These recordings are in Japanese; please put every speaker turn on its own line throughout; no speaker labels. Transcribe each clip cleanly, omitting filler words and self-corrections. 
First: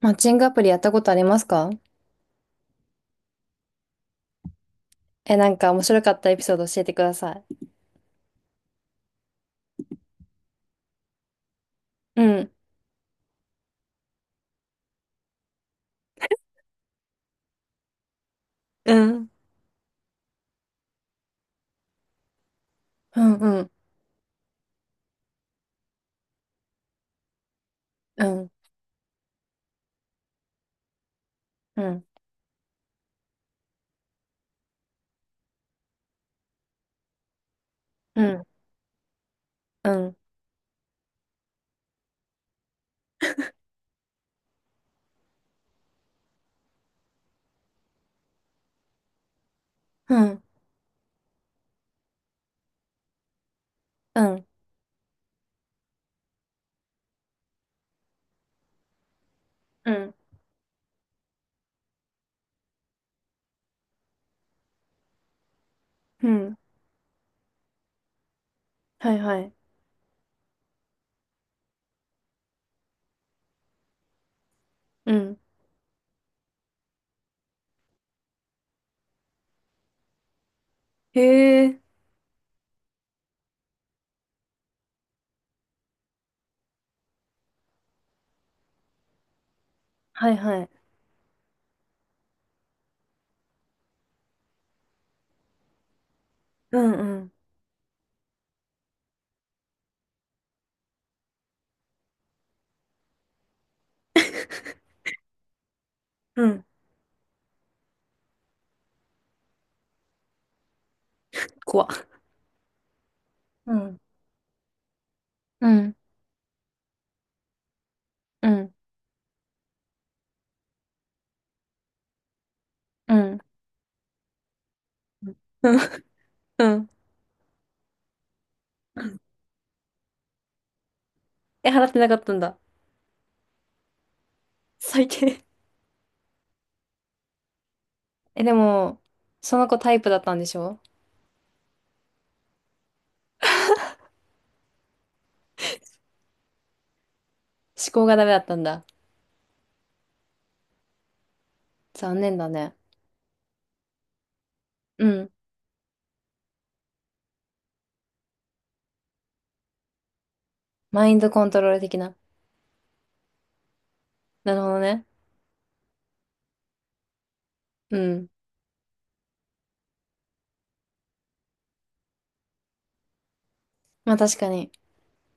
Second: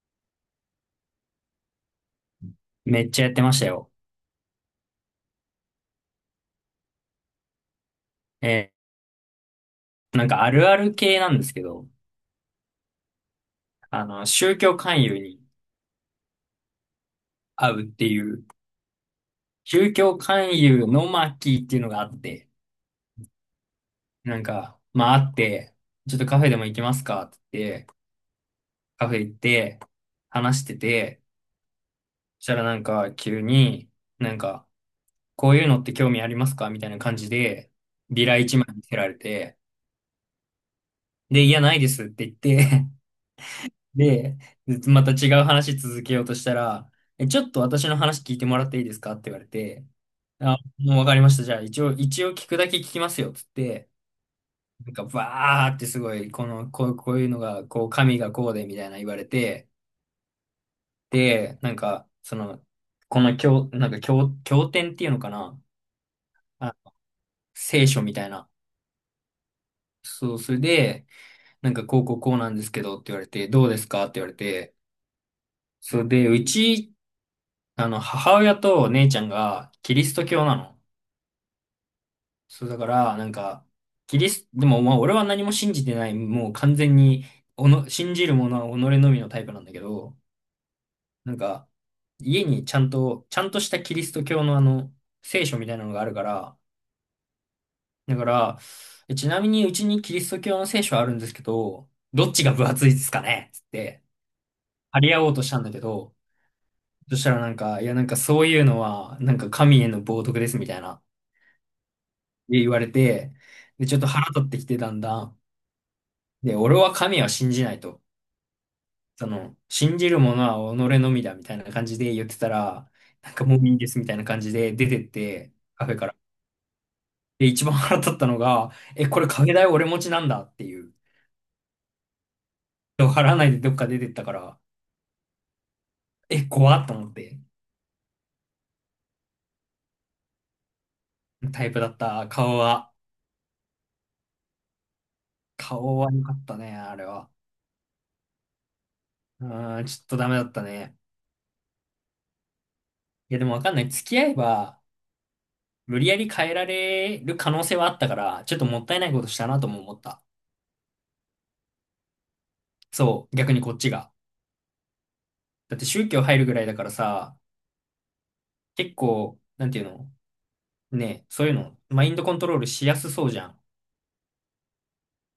マッチングアプリやったことありますか？
めっちゃやってましたよ。
え、なんか面白かったエピソード教えてください。
えなんかあるある系なんですけど、
うん。
あの、宗教勧誘に会うっていう、
うん。
宗教勧誘の巻っていうのがあって、
うん、うん、
なんか、まああって、ちょっとカフェでも行きますかって言って、
うん、
カフェ行って、話してて、
うん、
そしたらなんか急に、なんか、こういうのって興味ありますかみたいな感じで、
う
ビラ
ん、
一枚見せられて、
うん、
で、いや、ないですって言って、で、また違う話続けようとしたら、え、ちょっと私の話聞いてもらっていいですかって言われて、
うん、
あ、もうわかりました。じゃあ一応聞くだけ聞きますよ。つって、
うん、
なんかバーってすごい、こういうのが、こう、神がこうで、みたいな言われて、
うん、
で、なんか、その、この経、なんか経、経典っていうのかな
うん、
あ、聖書みたいな。
はいはい。
そう、それで、なんかこうこうこうなんですけどって言われて、どうですかって言われて、
うん。
それで、うちあの、母親と姉ちゃんがキリスト教なの。
へえ。
そう、だから、なんか、キリス、でも、まあ、俺は何も信じてない、もう完全に、信じるものは己のみのタイプなんだけど、
はいはい。
なんか、家にちゃんとしたキリスト教のあの、聖書みたいなのがあるから、
うん、うん、
だから、えちなみにうちにキリスト教の聖書あるんですけど、どっちが分厚いですかねつって、張り合おうとしたんだけど、
うん。
そしたらなんか、いやなんかそういうのは、なんか神への冒涜ですみたいな。
怖っ。
で言われて、
う
で、ちょ
ん、
っと腹立ってきてだんだん。
うん、
で、俺は神は信じないと。
うん、
その、信じるものは己のみだみたいな感じで言ってたら、
う
なん
ん。
かもういいですみたいな感じで出てっ
うん。
て、カフェから。
うん
で、一番腹立ったのが、え、これカフェ代俺持ちなんだっていう。
え、払ってなかったんだ。
払わないでどっか出てったから、
最低。
え、怖っと思って。
え、でも、その子タイプだったんでしょ？
タイプだった。顔は。顔は良かったね、あれは。
思考がダメだったんだ。
うーん、ちょっとダメだったね。
残念だね。
いや、でもわかんない。付き合えば、
うん。
無理やり変えられる可能性はあったから、ちょっともったいないことしたなとも思った。
マインドコントロール的な。
そう、逆にこっちが。
なるほどね。
だって宗教入るぐらいだからさ、
うん。
結構、なんていうのね、そういうの、マインドコントロールしやすそうじゃん。
まあ確かに。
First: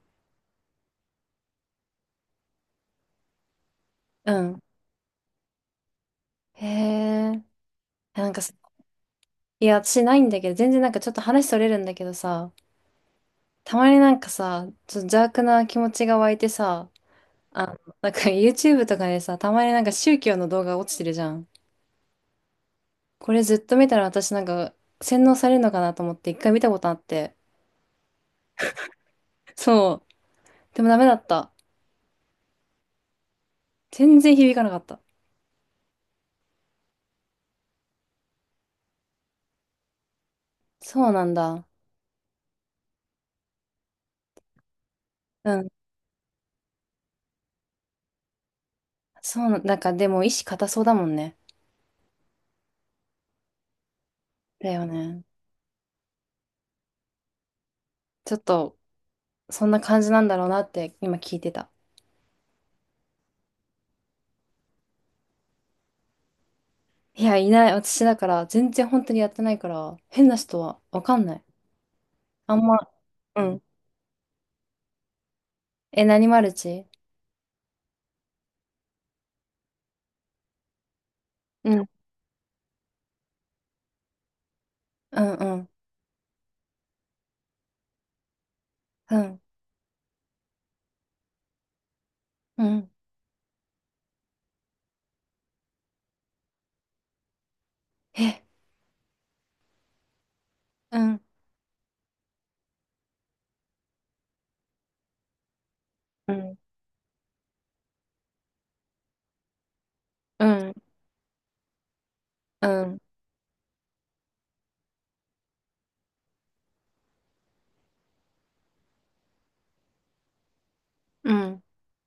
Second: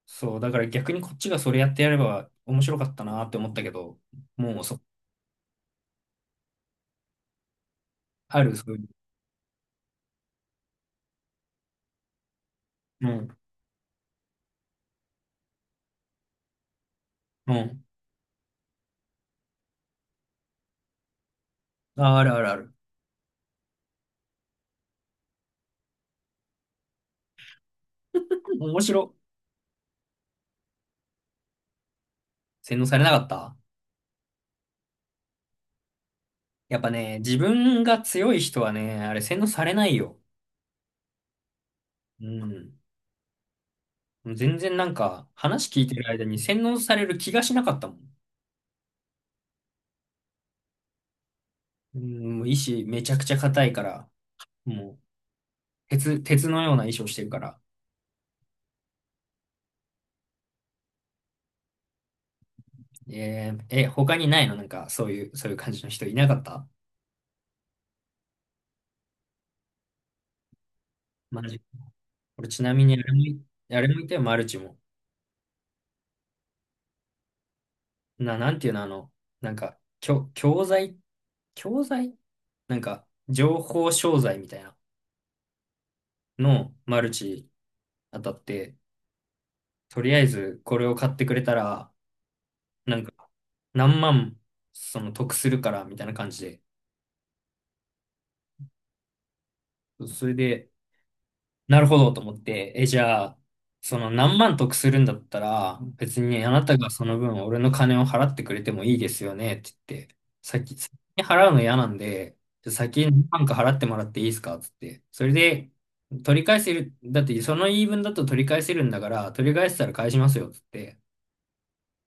そう、だから逆にこっちがそれやってやれば面白かったなって思ったけど、
うん。
もうそ、
へえ。いやなんか
あ
さ、
る、そういう。
いや、私ないんだけど、全然なんかちょっと話それるんだけどさ、
うん、
たまになんかさ、ちょっと邪悪な気持ちが湧いてさ、
うん。
なんか YouTube とかでさ、たまになんか宗教の動画落ちてるじゃん。
あ、あるあるある。
これずっと見たら私なんか洗脳されるのかなと思って一回見たことあって。
面白。
そう。でもダメだった。
洗脳されなかった
全然響かなかった。
やっぱね、自分が強い人はね、あれ洗脳されないよ。
そうなんだ。
うん。もう全然なんか
う
話
ん。
聞いてる間に洗脳される気がしなかったもん。
なんかでも意志固そうだもんね。
うん、もう意志めちゃくちゃ硬いから、
だよ
もう
ね。
鉄のような意志をしてるから。
ちょっと、そんな感じなんだろうなって今聞いてた。
え、他にないのなんかそういう、そういう感じの人いなかった
いや、いない。私だから、全然本当にやってないから、変な人はわかんない。
マジ。俺
あん
ちな
ま、
みに
うん。
あれもいたよ、マルチも。
え、何マルチ？
なんていうの、あの、なんか、
う
教
ん。
材なんか、情報商材みたいな
うん、うん、
の、マルチ当たって、
うん、
とりあえずこれを買ってくれたら、
うん。
なんか、何万、その得するから、みたいな感じで。
え、
それで、
うん、
なるほどと思って、え、じゃあ、その何万得するんだったら、別
う
にあ
ん、
なたがその分俺の金を払ってくれてもいいですよね、って言って、
うん、
先に払うの嫌なんで、
う
じゃあ先
ん、
に何万か払ってもらっていいですか、って言って。それで、取り返せる、だってその言い分だと取り返せるんだから、取り返せたら返しますよ、って言って
うん、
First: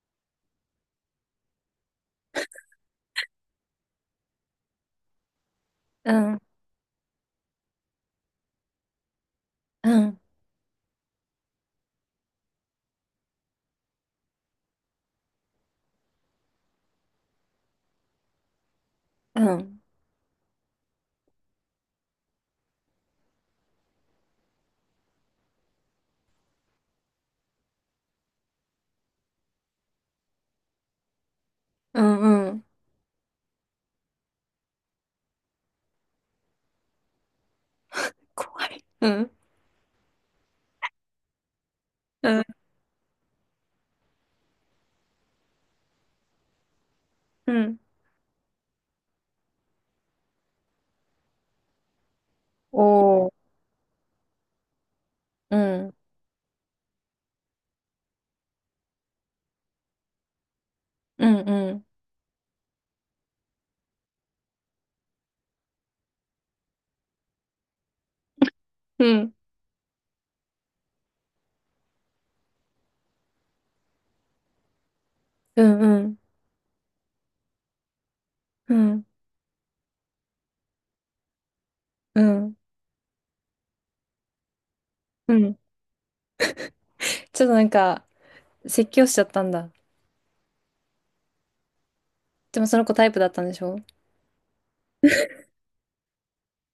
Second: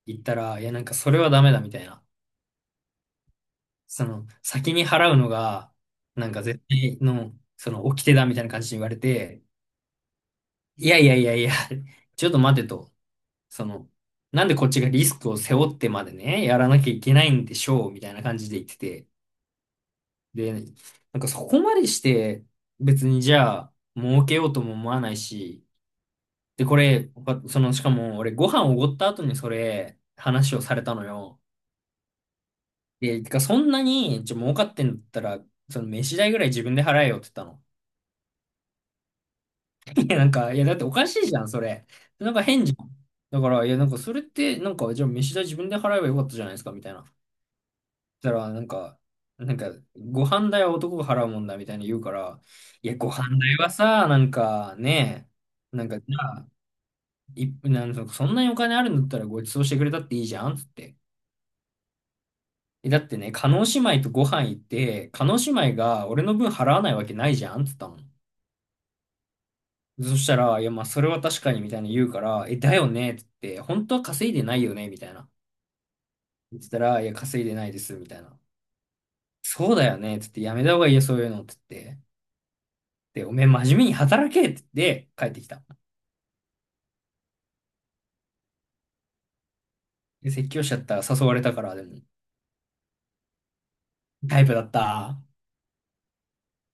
言ったら、いや、なんかそれはダメだ、みたいな。その、先に払うのが、
う
なん
ん、
か絶対の、その、掟だみたいな感じに言われて、
うん、
いやいやいやいや、ちょっと待てと、その、なんでこっちがリスクを背負ってまでね、やらなきゃいけないんでしょう、みたいな感じで言ってて。
うん、
で、なんかそこまでして、別にじゃあ、儲けようとも思わないし、で、これ、わその、しかも俺ご飯おごった後にそれ、話をされたのよ。
うん、うん。
で、てかそんなに、じゃ儲かってんだったら、その飯代ぐらい自分で払えよって言ったの。
怖い。うん、
いや、なんか、いや、だっておかしいじゃん、それ。なん
う
か
ん、
変じゃん。だから、いや、なんか、それって、なんか、じゃあ、飯代自分で払えばよかったじゃないですか、みたいな。そ
うん。
したら、なんか、なんか、ご飯代は男が払うもんだ、みたいに言うから、いや、ご
おー。
飯代はさ、なんか、ね
う
え、なん
ん、
か、じゃあ、なんか、そんなにお金あるんだったらご馳走してくれたっていいじゃん、つって。
うん、うん、
え、だってね、叶姉妹とご飯行って、叶姉妹が俺の分払わないわけないじゃん、つったの。
うん、
そしたら、いや、まあ、それは確かに、みたいな言うから、え、だよねって言って、本当は稼いでないよねみたいな。
うん、うん、
言ってたら、いや、稼いでないです、みたいな。
うん、
そうだよねって言って、やめた方がいいよ、そういうのって言って。
うん、
で、おめえ真面目に働けって言って、帰っ
う
てき
ん。
た。
ちょっとなんか、説教しちゃったんだ。
で、説教しちゃったら誘われたから、でも、
でもその子タイプだったんでしょ？
タイプだった。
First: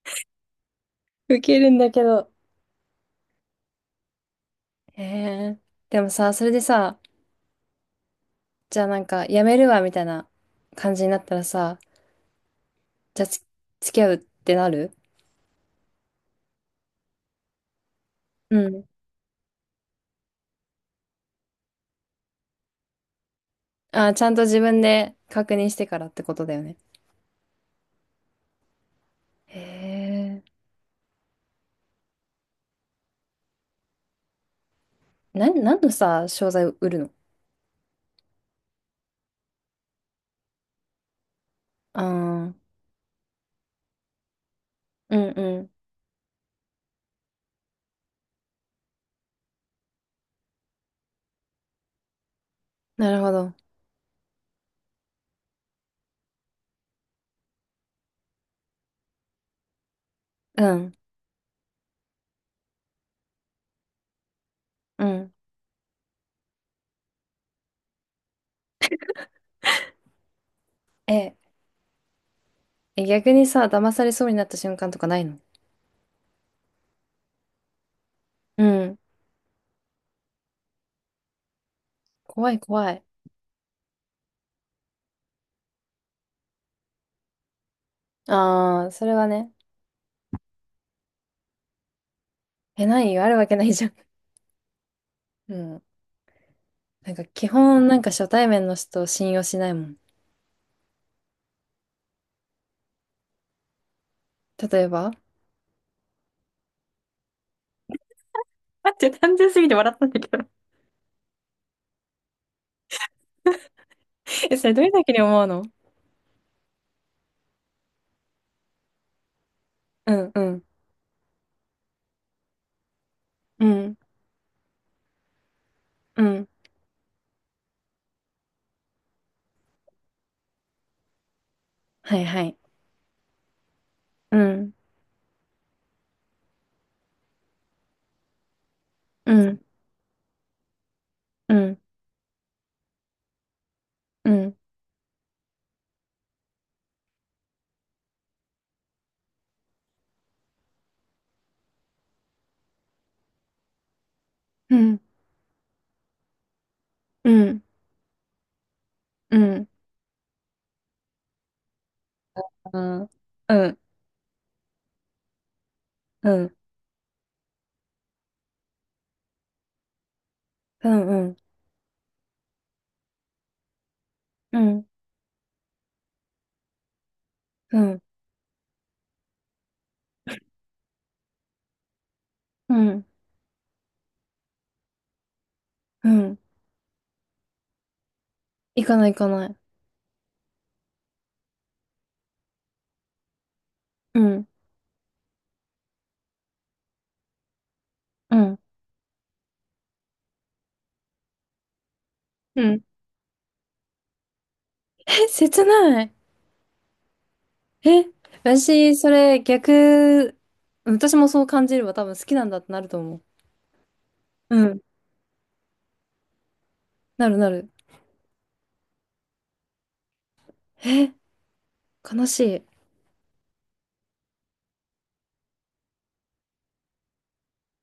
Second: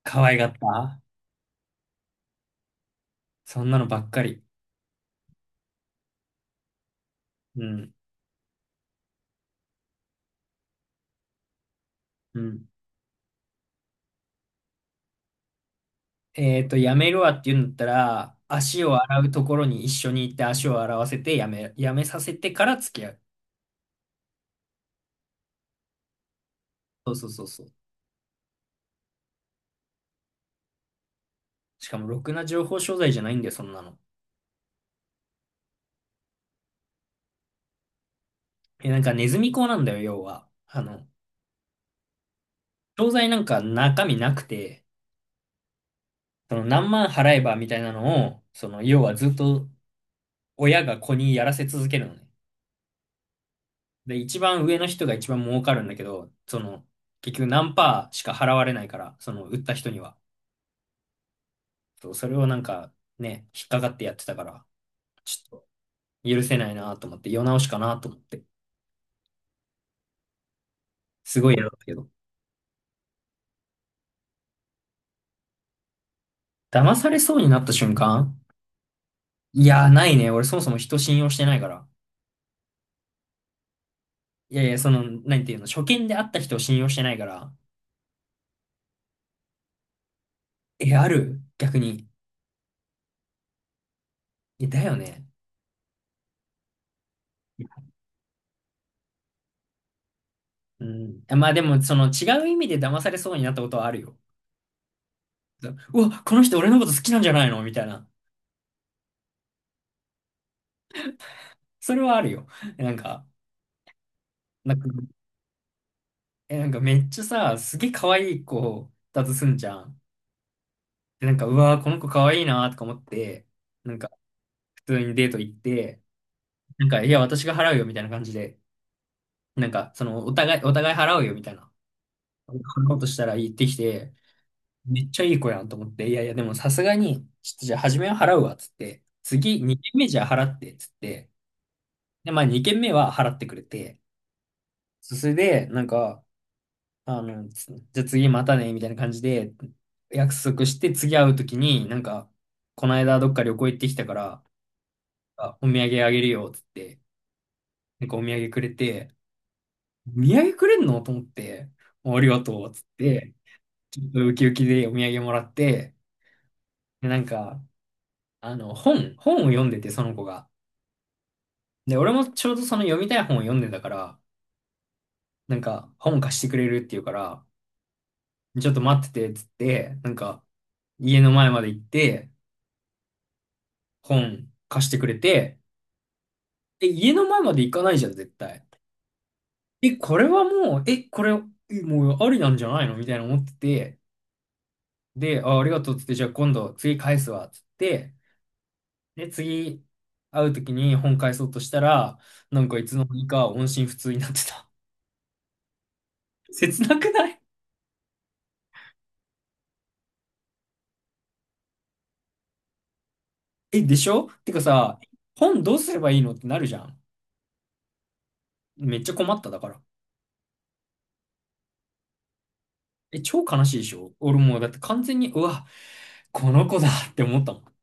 可愛がった。
ウケるんだけど。
そんなのばっかり。
へえ。でもさ、それでさ、
うん。
じゃあなんか、やめるわ、みたいな感じになったらさ、
うん。
じゃあ、付き合うってなる？
えっと、やめるわって言うんだったら、
うん。
足を洗うところに一緒に行って足を洗わせて、やめさせてから付き合う。
あー、ちゃんと自分で確認してからってことだよね。
そうそうそうそう。
へえ。
しかも、ろくな情報商材じゃないんだよ、そんなの。
何のさ、商材を売るの？
え、なんかネズミ講なんだよ、要は。あの、
ああー、
商材なんか中身なくて、
うんうん。
その何万払えばみたいなのを、その、要はずっと親が子にやらせ続けるのね。
なるほど。
で、一番上の人が一番儲かるんだけど、その、結局何パーしか払われないから、その、売った人には。
うん、
そう、それをなんか、ね、引っかかってやってたから、
うん。
ちょっと許せないなと思って、世直しかなと思って。
え、
すごい嫌だったけど。
え、逆にさ、騙されそうになった瞬間とかないの？
騙されそうになった瞬間、
うん。
いやー、ないね。俺そもそも人信用してないから。
怖い怖い。
いやいや、その、なんていうの、初見で会った人を信用してないから。
ああ、それはね。
え、ある逆に。
え、ないよ。あるわけないじゃん。
え、だよね。
うん。なんか基本なんか初対面の人を信用しないもん。
うん。まあでも、その違う意味で騙されそうになったことはあるよ。
例えば？
うわ、この人俺のこと好きなんじゃないのみたいな。
待って、単純すぎて笑ったんだけど。
それはあるよ。えなんか、
え、それ
なん
どうい
か、
う時に思うの？
え、なんかめっちゃさ、すげえ可愛い子だとすんじゃん。
うん、うん、
で、なんか、うわ、この子可愛いなとか思って、
う
な
ん、
んか、普通にデート行って、
うん、
なんか、いや、私が払うよみたいな感じで。なんか、その、お互い払うよみたいな、
はいは
こ
い。
んなことしたら言ってきて、
うん、
めっちゃいい子やんと思って、いやいや、でもさすがに、ちょっとじゃあ初めは払うわ、つって、
う
次、
ん、
2軒目じゃあ払って、つって、
うん、
で、まあ2軒目は払ってくれて、
うん、
そそれで、なんか、あの、じゃあ次またね、みたいな感じで、約束して、次会うときに、なんか、この間どっか旅行行ってきたから、
うん、
あ、お土産あげるよ、つって、
うん、うん、
なんかお土産くれて、
うん。うん、
お土産くれんのと思って、ありがとう、
う
つっ
ん、
て、
うん、
ちょっとウキウキでお土産もらって、
うん、
で、なんか、あの、本を読んでて、その子が。
うん、
で、俺もちょうどその読みたい本を読んでたから、なんか、本貸してくれるっていうから、
う
ちょっと待ってて、つって、なんか、家の前まで行って、
ん、
本貸してくれて、
うん。
え、家の前まで行かないじゃん、絶対。
行かない行かない。
え、これはもう、え、これ、えもうありなんじゃないのみたいな思ってて、
うん、
で、あ、ありがとうっつって、じゃあ今度、次返すわ、っつって、
うん、
で、次会うときに本返そうとしたら、
う
なんか
ん。
いつの間にか音信不通になってた。
え、切ない。
切なくない
え、私、それ逆、私もそう感じれば多分好きなんだってなると思
え、でしょて
う。
か
うん、
さ、本どうすればいいのってなるじゃん。
なるなる。
めっちゃ困っただから。
え、悲しい。
え、超悲しいでしょ俺もうだって完全に、うわ、この子だって思ったもん。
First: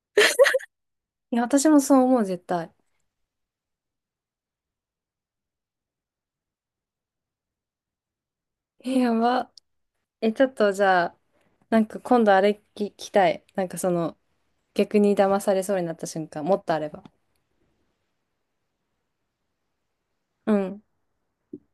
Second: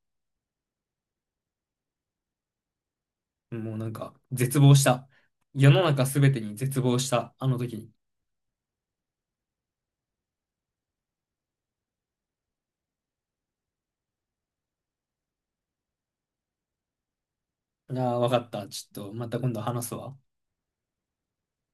いや、私もそう思う、絶対。
もうなんか、絶望した。世の中すべてに絶望した、あの時に。
え、やば。え、ちょっとじゃあ、なんか今度あれ聞きたい。なんかその、逆に騙されそうになった瞬間、もっとあれば。
ああ、わかった。ちょっと、また今度話すわ。
うん。